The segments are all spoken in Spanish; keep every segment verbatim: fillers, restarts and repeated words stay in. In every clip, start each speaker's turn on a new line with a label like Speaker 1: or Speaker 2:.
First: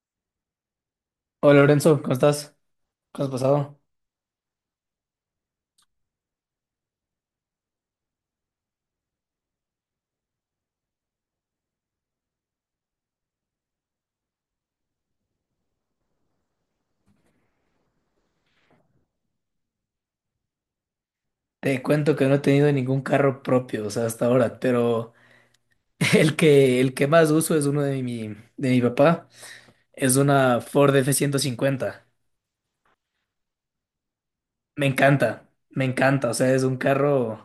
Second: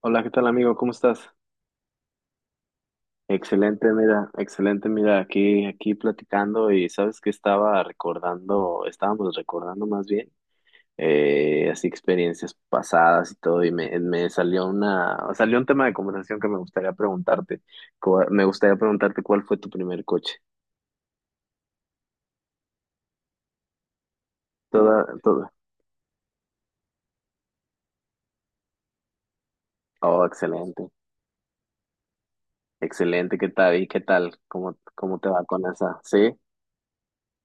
Speaker 1: Hola, ¿qué tal amigo? ¿Cómo estás?
Speaker 2: Hola Lorenzo, ¿cómo estás? ¿Cómo has pasado?
Speaker 1: Excelente, mira, excelente, mira, aquí, aquí platicando. Y sabes que estaba recordando, estábamos recordando más bien, eh, así experiencias pasadas y todo. Y me, me salió una, salió un tema de conversación que me gustaría preguntarte. Cu- me gustaría preguntarte ¿cuál fue tu primer coche?
Speaker 2: Te cuento que no he tenido ningún carro propio, o sea, hasta ahora,
Speaker 1: Toda,
Speaker 2: pero
Speaker 1: toda.
Speaker 2: el que, el que más uso es uno de mi, de mi papá, es
Speaker 1: Oh,
Speaker 2: una
Speaker 1: excelente,
Speaker 2: Ford f ciento cincuenta.
Speaker 1: excelente, ¿qué tal? ¿Y qué tal? ¿Cómo,
Speaker 2: Me
Speaker 1: cómo te va
Speaker 2: encanta,
Speaker 1: con
Speaker 2: me
Speaker 1: esa?
Speaker 2: encanta, o
Speaker 1: ¿Sí?
Speaker 2: sea, es un carro,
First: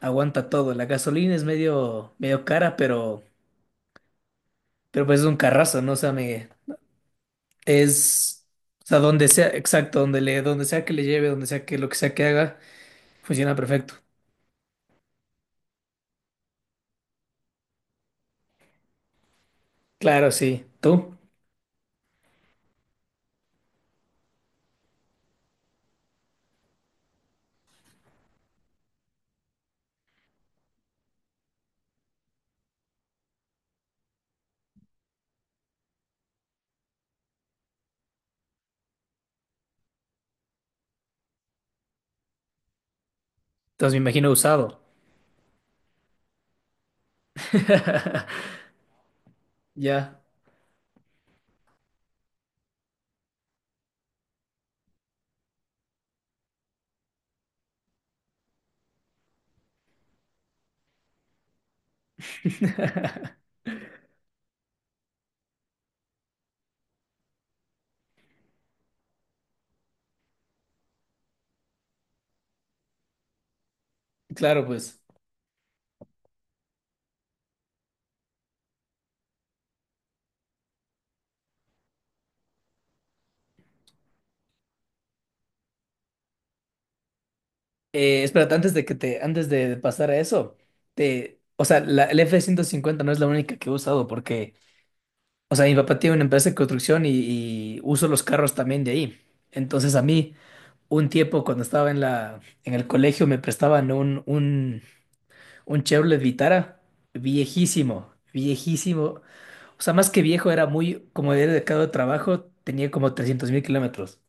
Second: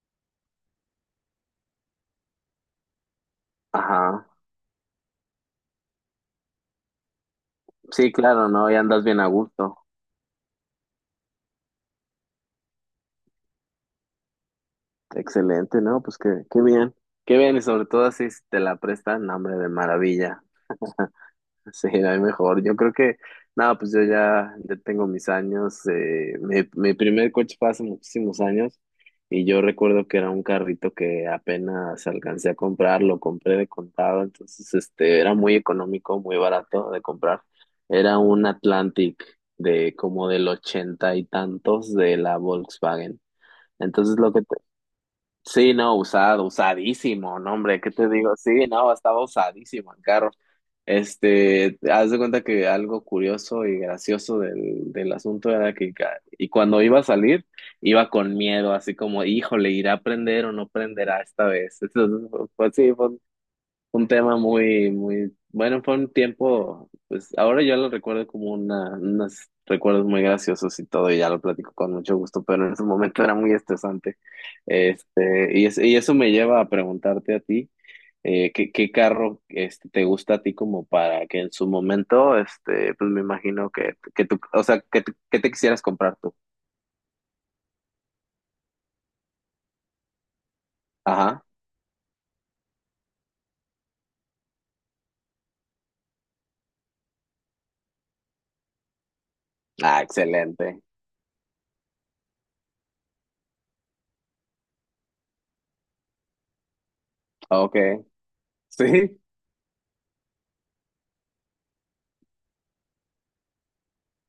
Speaker 2: aguanta todo. La gasolina es medio, medio cara, pero,
Speaker 1: Ajá.
Speaker 2: pero pues es un carrazo, ¿no? O sea, me,
Speaker 1: Sí,
Speaker 2: es,
Speaker 1: claro, ¿no? Y
Speaker 2: o sea,
Speaker 1: andas bien a
Speaker 2: donde sea,
Speaker 1: gusto.
Speaker 2: exacto, donde le, donde sea que le lleve, donde sea que lo que sea que haga, funciona perfecto.
Speaker 1: Excelente, ¿no? Pues qué, qué bien, qué bien, y sobre todo si te la prestan, hambre de
Speaker 2: Claro,
Speaker 1: maravilla.
Speaker 2: sí. ¿Tú?
Speaker 1: Sí, no hay mejor. Yo creo que, nada, pues yo ya, ya tengo mis años. eh, mi, mi primer coche fue hace muchísimos años, y yo recuerdo que era un carrito que apenas alcancé a comprar, lo compré de contado. Entonces este, era muy económico, muy barato de comprar. Era un Atlantic de como del ochenta y tantos, de la Volkswagen.
Speaker 2: Entonces me
Speaker 1: Entonces
Speaker 2: imagino
Speaker 1: lo que...
Speaker 2: usado.
Speaker 1: Sí, no, usado, usadísimo. No, hombre, ¿qué te digo? Sí, no, estaba usadísimo el
Speaker 2: Ya.
Speaker 1: carro. Este, haz de cuenta que algo curioso y gracioso del, del asunto era que ca- y cuando iba a salir, iba con miedo, así como, híjole, ¿irá a prender o no prenderá esta vez? Entonces, pues sí, fue un tema muy, muy, bueno, fue un tiempo. Pues ahora yo lo recuerdo como una, unos recuerdos muy graciosos y todo, y ya lo platico con mucho gusto, pero en ese momento era muy estresante.
Speaker 2: Claro, pues.
Speaker 1: Este, y, es- y eso me lleva a preguntarte a ti. eh, ¿qué, qué carro, este, te gusta a ti como para que en su momento, este, pues me imagino que, que, tú, o sea, que, tú- que te quisieras comprar tú?
Speaker 2: Eh, espérate, antes de que te, antes de pasar a eso, te,
Speaker 1: Ajá.
Speaker 2: o sea, la, el F ciento cincuenta no es la única que he usado porque, o sea, mi papá tiene una empresa de construcción y, y uso los carros también de ahí. Entonces
Speaker 1: Ah,
Speaker 2: a mí,
Speaker 1: excelente.
Speaker 2: un tiempo cuando estaba en la, en el colegio me prestaban un, un, un Chevrolet Vitara
Speaker 1: Ok.
Speaker 2: viejísimo,
Speaker 1: Sí.
Speaker 2: viejísimo. O sea, más que viejo, era muy, como era de cada trabajo, tenía como trescientos mil kilómetros.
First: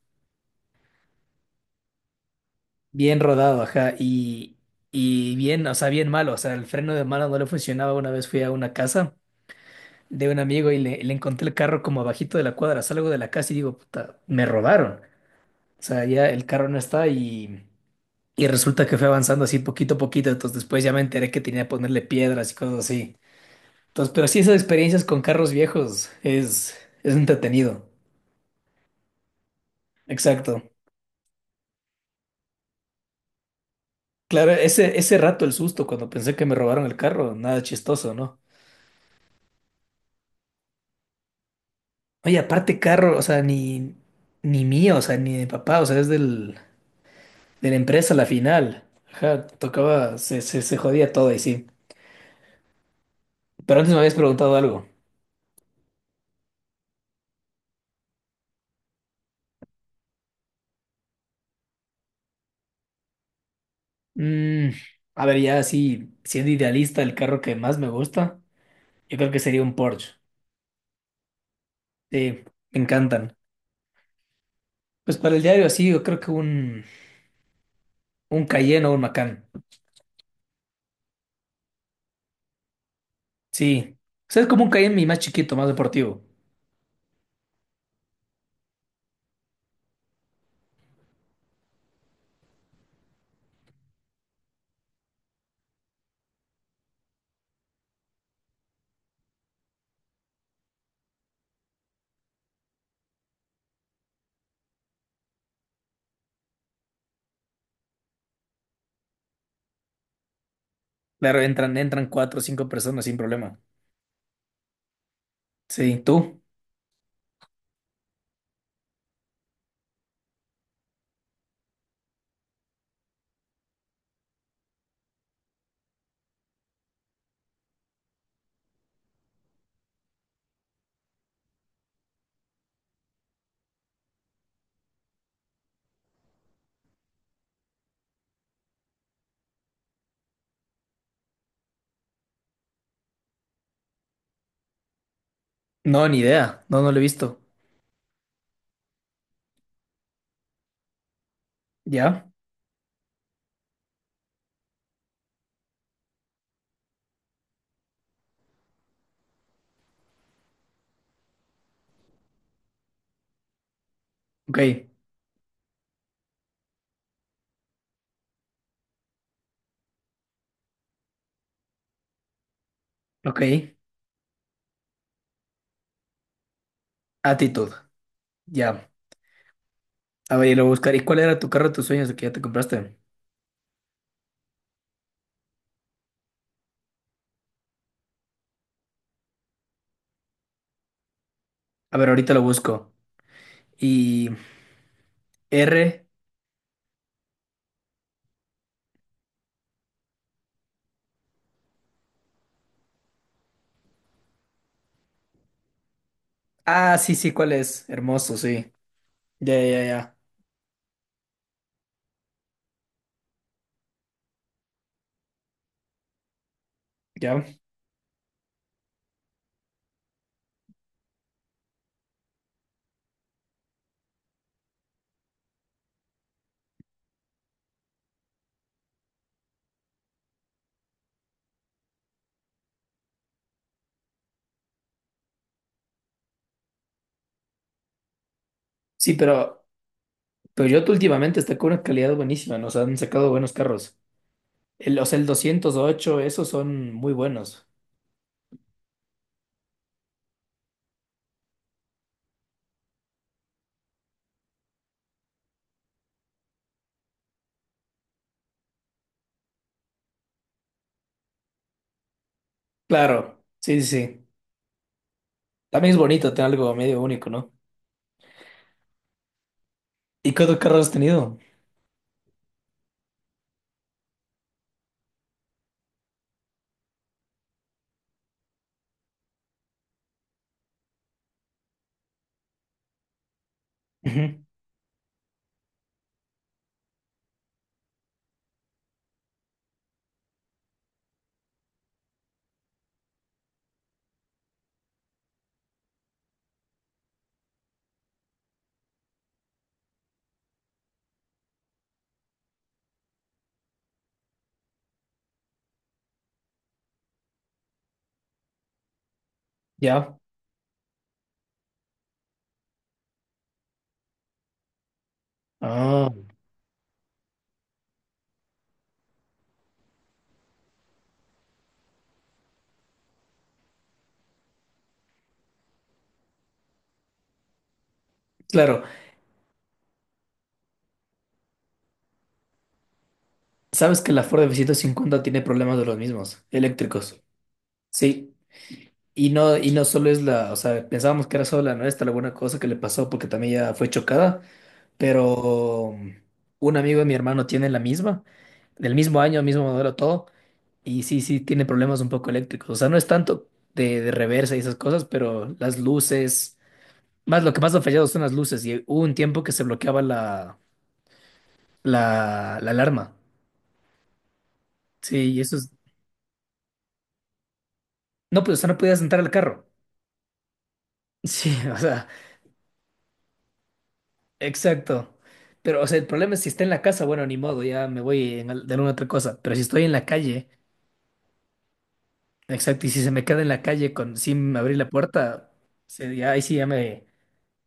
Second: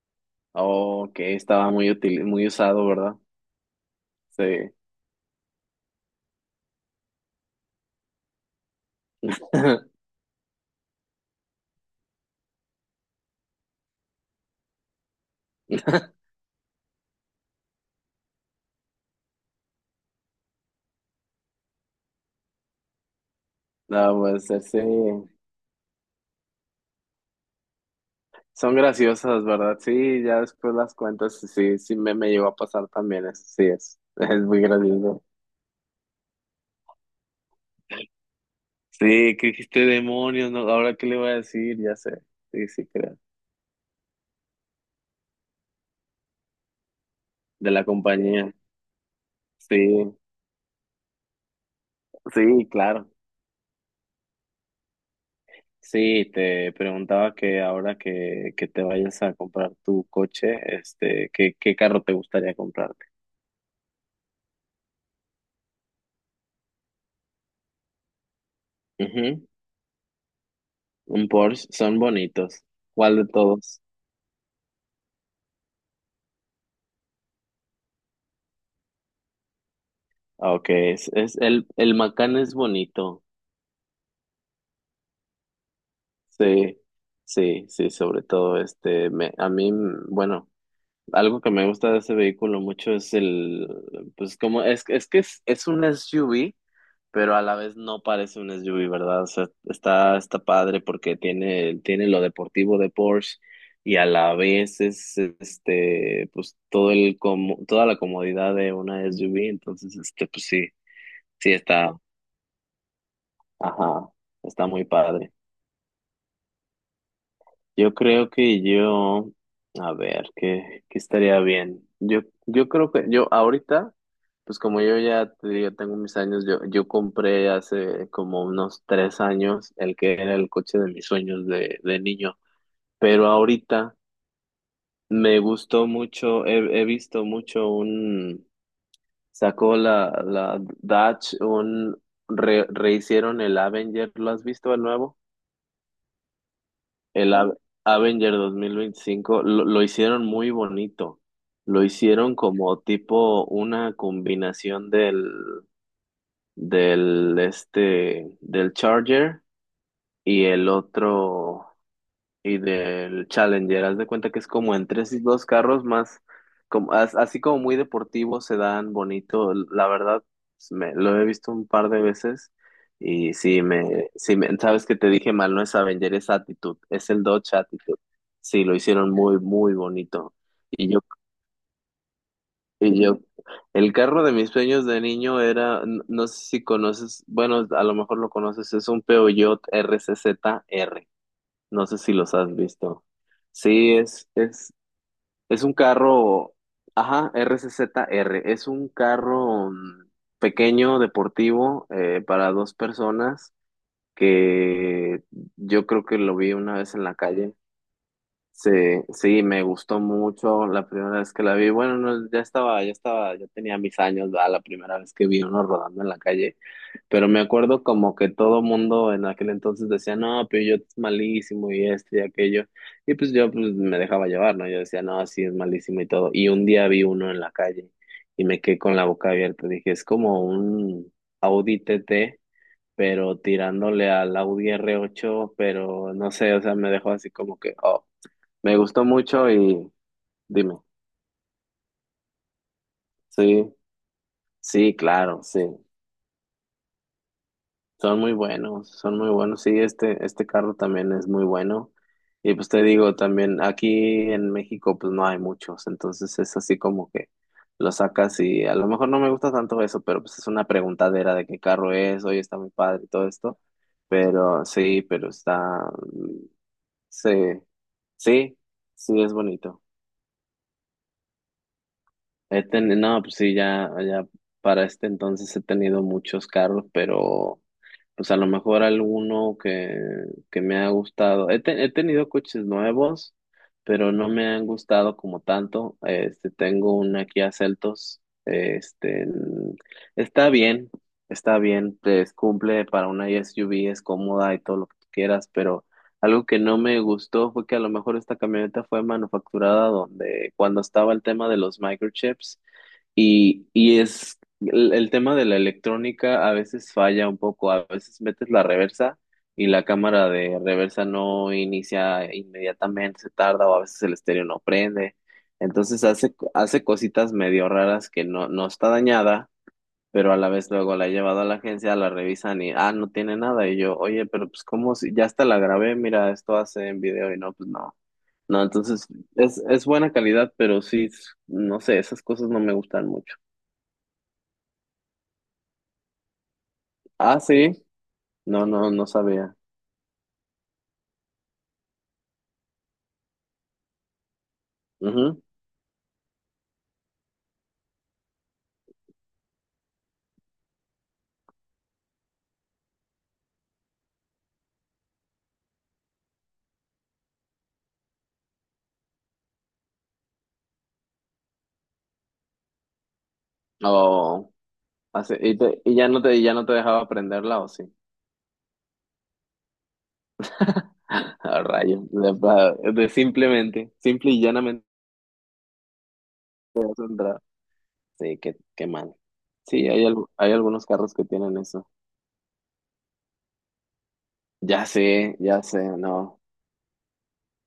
Speaker 1: Ok, estaba muy útil, muy usado, ¿verdad?
Speaker 2: Bien rodado, ajá, y,
Speaker 1: Sí.
Speaker 2: y bien, o sea, bien malo, o sea, el freno de mano no le funcionaba. Una vez fui a una casa de un amigo y le, le encontré el carro como abajito de la cuadra, salgo de la casa y digo, puta, me robaron. O sea, ya el carro no está y, y resulta que fue avanzando así poquito a poquito, entonces después ya me enteré que tenía que ponerle piedras y cosas así. Entonces,
Speaker 1: No,
Speaker 2: pero sí,
Speaker 1: pues
Speaker 2: esas
Speaker 1: sí.
Speaker 2: experiencias con carros viejos es, es entretenido.
Speaker 1: Son graciosas, ¿verdad? Sí, ya
Speaker 2: Exacto.
Speaker 1: después las cuentas, sí, sí me, me llegó a pasar también. Eso sí es, es
Speaker 2: Claro,
Speaker 1: muy
Speaker 2: ese, ese
Speaker 1: gracioso.
Speaker 2: rato el susto cuando pensé que me robaron el carro, nada chistoso, ¿no?
Speaker 1: Sí, que dijiste, demonios, ¿no? Ahora qué le voy a decir, ya sé.
Speaker 2: Oye,
Speaker 1: Sí,
Speaker 2: aparte
Speaker 1: sí,
Speaker 2: carro,
Speaker 1: creo.
Speaker 2: o sea, ni, ni mío, o sea, ni de papá, o sea, es del, de
Speaker 1: De
Speaker 2: la
Speaker 1: la
Speaker 2: empresa la
Speaker 1: compañía.
Speaker 2: final. Ajá,
Speaker 1: Sí,
Speaker 2: tocaba, se, se, se jodía todo y sí.
Speaker 1: sí, claro.
Speaker 2: Pero antes me habías preguntado algo.
Speaker 1: Sí, te preguntaba que ahora que, que, te vayas a comprar tu coche, este, ¿qué, qué carro te gustaría comprarte?
Speaker 2: Mm, a ver, ya así, siendo idealista, el carro que más me gusta, yo creo que
Speaker 1: Ujú.
Speaker 2: sería un Porsche.
Speaker 1: Un Porsche, son
Speaker 2: Sí,
Speaker 1: bonitos.
Speaker 2: me
Speaker 1: ¿Cuál de
Speaker 2: encantan.
Speaker 1: todos?
Speaker 2: Pues para el diario así, yo creo que un, un Cayenne o un Macan.
Speaker 1: Ah, okay, es, es el, el Macán es bonito.
Speaker 2: Sí. O sea, es como un Cayenne y más chiquito, más deportivo.
Speaker 1: Sí, sí, sí, sobre todo este, me, a mí, mm, bueno, algo que me gusta de ese vehículo mucho es el, pues como, es, es que es, es un S U V, pero a la vez no parece un S U V, ¿verdad? O sea, está, está padre porque tiene, tiene lo deportivo de Porsche, y a la vez es, este, pues todo el, como, toda la comodidad de una S U V. Entonces, este, pues sí,
Speaker 2: Claro,
Speaker 1: sí
Speaker 2: entran,
Speaker 1: está,
Speaker 2: entran cuatro o cinco personas sin problema.
Speaker 1: ajá, está muy padre.
Speaker 2: Sí, ¿tú?
Speaker 1: Yo creo que yo, a ver, ¿qué, qué estaría bien? Yo, yo creo que yo ahorita, pues como yo ya te digo, tengo mis años. Yo, yo compré hace como unos tres años el que era el coche de mis sueños de, de niño, pero ahorita me gustó mucho. He, he visto mucho un... Sacó la, la Dodge, un... re- Rehicieron el Avenger, ¿lo has visto el nuevo?
Speaker 2: No, ni idea. No, no lo he
Speaker 1: El
Speaker 2: visto.
Speaker 1: A Avenger dos mil veinticinco lo, lo hicieron muy bonito. Lo
Speaker 2: Ya,
Speaker 1: hicieron como tipo una combinación del, del, este, del Charger y el otro, y del Challenger. Haz de cuenta que es
Speaker 2: ok,
Speaker 1: como en tres y dos carros más, como, as- así como muy deportivo, se dan bonito. La verdad, pues, me, lo he visto un par de veces, y sí,
Speaker 2: ok.
Speaker 1: me, sí me, sabes que te dije mal, no es Avenger, es Attitude, es el Dodge
Speaker 2: Actitud,
Speaker 1: Attitude. Sí, lo
Speaker 2: ya.
Speaker 1: hicieron muy, muy bonito.
Speaker 2: A ver, lo
Speaker 1: Y
Speaker 2: buscaré.
Speaker 1: yo,
Speaker 2: ¿Y cuál era tu carro de tus sueños el que ya te compraste?
Speaker 1: y yo, el carro de mis sueños de niño era, n- no sé si conoces, bueno, a lo mejor lo conoces, es un Peugeot R C Z R. No
Speaker 2: A
Speaker 1: sé
Speaker 2: ver,
Speaker 1: si
Speaker 2: ahorita
Speaker 1: los
Speaker 2: lo
Speaker 1: has
Speaker 2: busco.
Speaker 1: visto. Sí, es,
Speaker 2: Y
Speaker 1: es, es un
Speaker 2: R.
Speaker 1: carro, ajá, R C Z R, es un carro, mm, pequeño, deportivo, eh, para dos personas, que yo creo que lo vi una vez
Speaker 2: Ah,
Speaker 1: en la
Speaker 2: sí, sí, ¿cuál
Speaker 1: calle.
Speaker 2: es? Hermoso,
Speaker 1: Sí,
Speaker 2: sí.
Speaker 1: sí,
Speaker 2: Ya,
Speaker 1: me
Speaker 2: ya,
Speaker 1: gustó
Speaker 2: ya.
Speaker 1: mucho la primera vez que la vi. Bueno, no, ya estaba, ya estaba, ya tenía mis años, ¿verdad? La primera vez que vi uno rodando en la calle. Pero me
Speaker 2: Ya.
Speaker 1: acuerdo como que todo mundo en aquel entonces decía, no, pero yo es malísimo y esto y aquello. Y pues yo pues, me dejaba llevar, ¿no? Yo decía, no, sí, es malísimo y todo. Y un día vi uno en la calle y me quedé con la boca abierta. Dije, es como un Audi T T, pero tirándole al Audi r ocho, pero no sé, o sea, me dejó así como que, oh. Me gustó
Speaker 2: Sí,
Speaker 1: mucho
Speaker 2: pero
Speaker 1: y dime,
Speaker 2: Toyota últimamente está con una calidad buenísima. Nos han sacado buenos
Speaker 1: sí,
Speaker 2: carros.
Speaker 1: sí,
Speaker 2: El, o sea, el
Speaker 1: claro, sí,
Speaker 2: doscientos ocho esos son muy buenos.
Speaker 1: son muy buenos, son muy buenos, sí, este, este, carro también es muy bueno. Y pues te digo, también aquí en México pues no hay muchos, entonces es así como que lo sacas y a lo mejor no me gusta tanto eso, pero pues es una preguntadera de qué carro es. Oye, está muy padre y todo
Speaker 2: Claro,
Speaker 1: esto,
Speaker 2: sí, sí, sí.
Speaker 1: pero sí, pero está,
Speaker 2: También es bonito
Speaker 1: mm,
Speaker 2: tener algo medio único,
Speaker 1: sí,
Speaker 2: ¿no?
Speaker 1: sí, sí, es bonito.
Speaker 2: ¿Y cuántos carros has tenido?
Speaker 1: He teni- no, pues sí, ya, ya para este entonces he tenido muchos carros, pero pues a lo mejor alguno que, que me ha gustado. He, te- he tenido coches nuevos, pero no
Speaker 2: Ujú,
Speaker 1: me han gustado como tanto. Este, tengo una Kia Celtos. Este, mm, está bien, está bien, pues cumple para una S U V, es cómoda y todo lo que tú quieras, pero algo que no me gustó fue que a lo mejor esta camioneta fue manufacturada donde cuando estaba el tema de los microchips. Y, y es el, el tema de la electrónica a veces falla un poco, a veces metes la reversa y la
Speaker 2: ya.
Speaker 1: cámara de reversa no inicia inmediatamente, se tarda, o a veces el estéreo no prende. Entonces
Speaker 2: Ah,
Speaker 1: hace, hace cositas medio raras que no, no está dañada, pero a la vez luego la he llevado a la agencia, la revisan y, ah, no tiene nada. Y yo, oye, pero pues cómo, si ya hasta la grabé, mira, esto hace en video. Y no, pues no. No,
Speaker 2: claro.
Speaker 1: entonces es, es buena calidad, pero sí, no sé, esas cosas no me gustan mucho.
Speaker 2: Sabes que la Ford f ciento cincuenta tiene problemas de los mismos, eléctricos.
Speaker 1: Ah, sí.
Speaker 2: Sí,
Speaker 1: No, no, no
Speaker 2: y
Speaker 1: sabía.
Speaker 2: no, y no solo es la, o sea, pensábamos que era solo la nuestra, la buena cosa que le pasó porque también ya fue chocada,
Speaker 1: Ujú.
Speaker 2: pero mm, un amigo de mi hermano tiene la misma, del mismo año, mismo modelo, todo, y sí, sí, tiene problemas un poco eléctricos. O sea, no es tanto de, de reversa y esas cosas, pero las luces, más lo que más ha fallado son las luces, y hubo un tiempo que se bloqueaba la, la, la alarma.
Speaker 1: Oh,
Speaker 2: Sí,
Speaker 1: así.
Speaker 2: y eso
Speaker 1: ¿Y,
Speaker 2: es,
Speaker 1: te- y ya no te, y ya no te dejaba aprenderla, o sí?
Speaker 2: no, pues, o sea, no podías entrar al carro. Sí,
Speaker 1: A
Speaker 2: o
Speaker 1: rayos.
Speaker 2: sea,
Speaker 1: De, pa- de Simplemente, simple y llanamente
Speaker 2: exacto. Pero, o sea, el problema es si está en
Speaker 1: te
Speaker 2: la
Speaker 1: vas a
Speaker 2: casa, bueno, ni
Speaker 1: entrar.
Speaker 2: modo, ya me
Speaker 1: Sí,
Speaker 2: voy en
Speaker 1: qué,
Speaker 2: al- de
Speaker 1: qué
Speaker 2: alguna otra
Speaker 1: mal.
Speaker 2: cosa. Pero si estoy
Speaker 1: Sí,
Speaker 2: en
Speaker 1: hay,
Speaker 2: la
Speaker 1: algu-
Speaker 2: calle,
Speaker 1: hay algunos carros que tienen eso.
Speaker 2: exacto, y si se me queda en la calle con, sin abrir
Speaker 1: Ya
Speaker 2: la
Speaker 1: sé,
Speaker 2: puerta,
Speaker 1: ya sé,
Speaker 2: se-
Speaker 1: no.
Speaker 2: ya, ahí sí ya me,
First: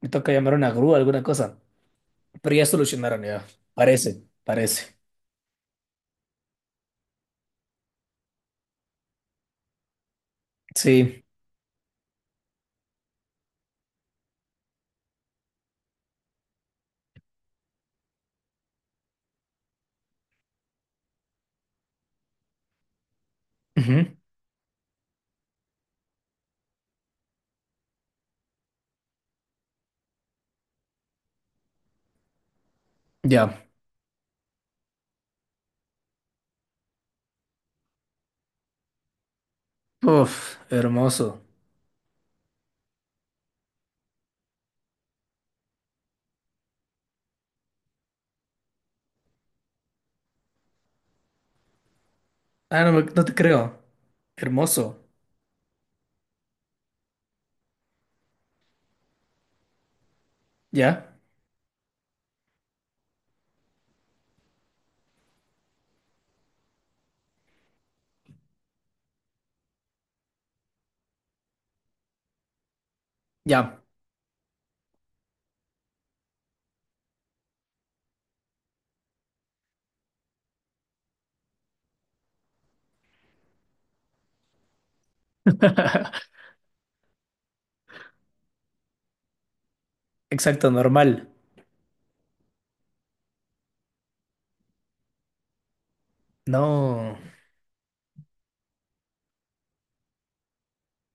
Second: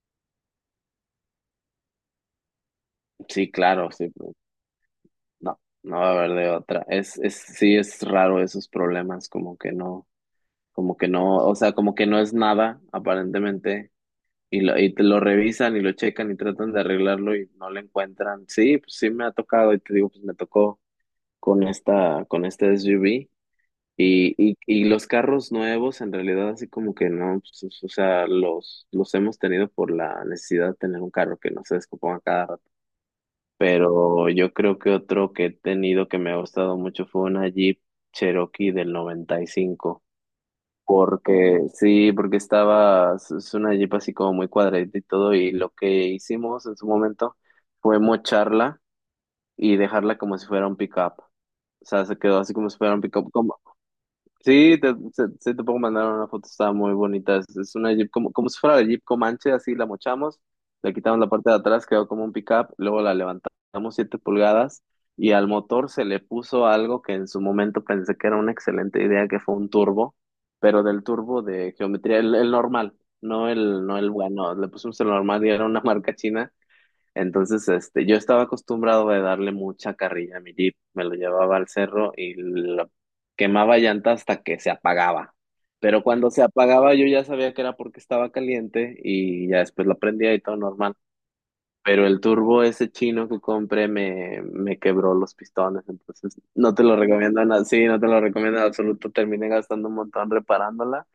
Speaker 2: me toca llamar a una grúa, alguna cosa. Pero ya solucionaron, ya.
Speaker 1: Sí, claro, sí.
Speaker 2: Parece,
Speaker 1: Pues,
Speaker 2: parece.
Speaker 1: no, no va a haber de otra. Es, es, sí, es raro esos problemas, como que no, como que
Speaker 2: Sí.
Speaker 1: no, o sea, como que no es nada, aparentemente, y lo, y te lo revisan y lo checan y tratan de arreglarlo y no lo encuentran. Sí, pues sí me ha tocado y te digo, pues me tocó con esta, con este S U V.
Speaker 2: Ujú,
Speaker 1: Y, y, y los carros nuevos, en realidad, así como que no, pues, o sea, los, los hemos tenido por la necesidad de tener un carro que no se descomponga cada rato.
Speaker 2: ya.
Speaker 1: Pero yo creo que otro que he tenido que me ha gustado mucho fue una Jeep Cherokee del noventa y cinco.
Speaker 2: Uf, hermoso.
Speaker 1: Porque sí, porque estaba, es es una Jeep así como muy cuadradita y todo, y lo que hicimos en su momento fue mocharla y dejarla como si fuera un pickup. O sea, se quedó así como si
Speaker 2: Ah, no,
Speaker 1: fuera un
Speaker 2: me- no
Speaker 1: pickup.
Speaker 2: te creo.
Speaker 1: Sí, te,
Speaker 2: Hermoso.
Speaker 1: se- sí te puedo mandar una foto, está muy bonita. Es, es una Jeep como, como si fuera la Jeep Comanche, así la mochamos, le
Speaker 2: ¿Ya?
Speaker 1: quitamos la parte de atrás, quedó como un pickup, luego la levantamos siete pulgadas, y al motor se le puso algo que en su momento pensé que era una excelente idea, que fue un turbo, pero del turbo de geometría, el, el normal, no
Speaker 2: Ya.
Speaker 1: el, no el bueno, le pusimos el normal, y era una marca china. Entonces, este, yo estaba acostumbrado a darle mucha carrilla a mi Jeep, me lo llevaba al cerro y lo quemaba llanta hasta que se apagaba. Pero cuando se apagaba yo ya sabía que era porque estaba caliente, y ya después lo prendía y todo
Speaker 2: Exacto,
Speaker 1: normal.
Speaker 2: normal.
Speaker 1: Pero el turbo ese chino que compré me, me quebró los pistones, entonces no te lo
Speaker 2: No.
Speaker 1: recomiendo nada, sí, no te lo recomiendo en absoluto. Terminé gastando un montón reparándola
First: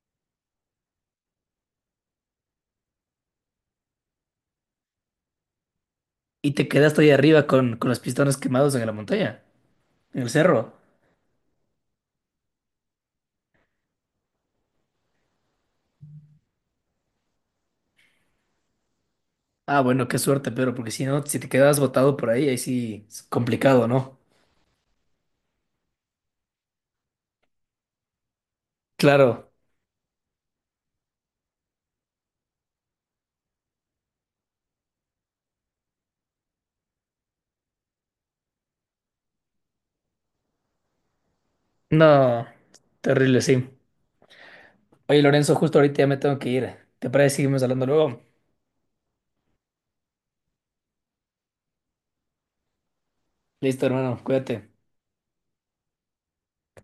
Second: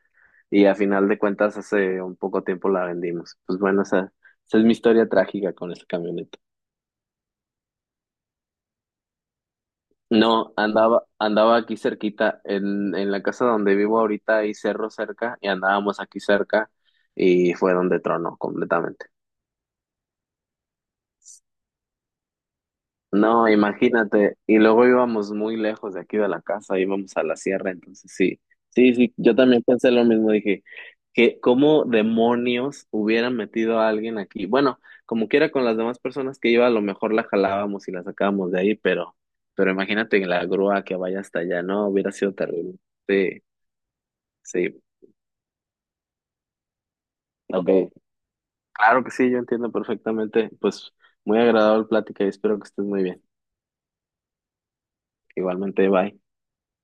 Speaker 1: y a final de cuentas hace un poco tiempo la vendimos. Pues bueno, esa, esa es mi historia trágica con esa camioneta.
Speaker 2: Y te quedaste ahí arriba con, con los pistones quemados en la montaña, en el
Speaker 1: No,
Speaker 2: cerro.
Speaker 1: andaba, andaba aquí cerquita, en, en la casa donde vivo ahorita hay cerro cerca y andábamos aquí cerca, y fue donde tronó completamente.
Speaker 2: Ah, bueno, qué suerte, pero porque si no, si te quedabas botado por ahí, ahí sí es
Speaker 1: No,
Speaker 2: complicado, ¿no?
Speaker 1: imagínate, y luego íbamos muy lejos de aquí de la casa, íbamos a la sierra. Entonces sí, sí, sí, yo
Speaker 2: Claro.
Speaker 1: también pensé lo mismo, dije, que cómo demonios hubieran metido a alguien aquí. Bueno, como quiera con las demás personas que iba, a lo mejor la jalábamos y la sacábamos de ahí, pero, pero imagínate en la grúa que vaya hasta allá, no, hubiera sido
Speaker 2: No,
Speaker 1: terrible.
Speaker 2: terrible,
Speaker 1: Sí.
Speaker 2: sí.
Speaker 1: Sí,
Speaker 2: Oye, Lorenzo, justo ahorita ya me tengo que ir. ¿Te parece que seguimos hablando
Speaker 1: ok.
Speaker 2: luego?
Speaker 1: Claro que sí, yo entiendo perfectamente. Pues muy agradable plática y espero que estés muy bien.
Speaker 2: Listo, hermano, cuídate.
Speaker 1: Igualmente, bye.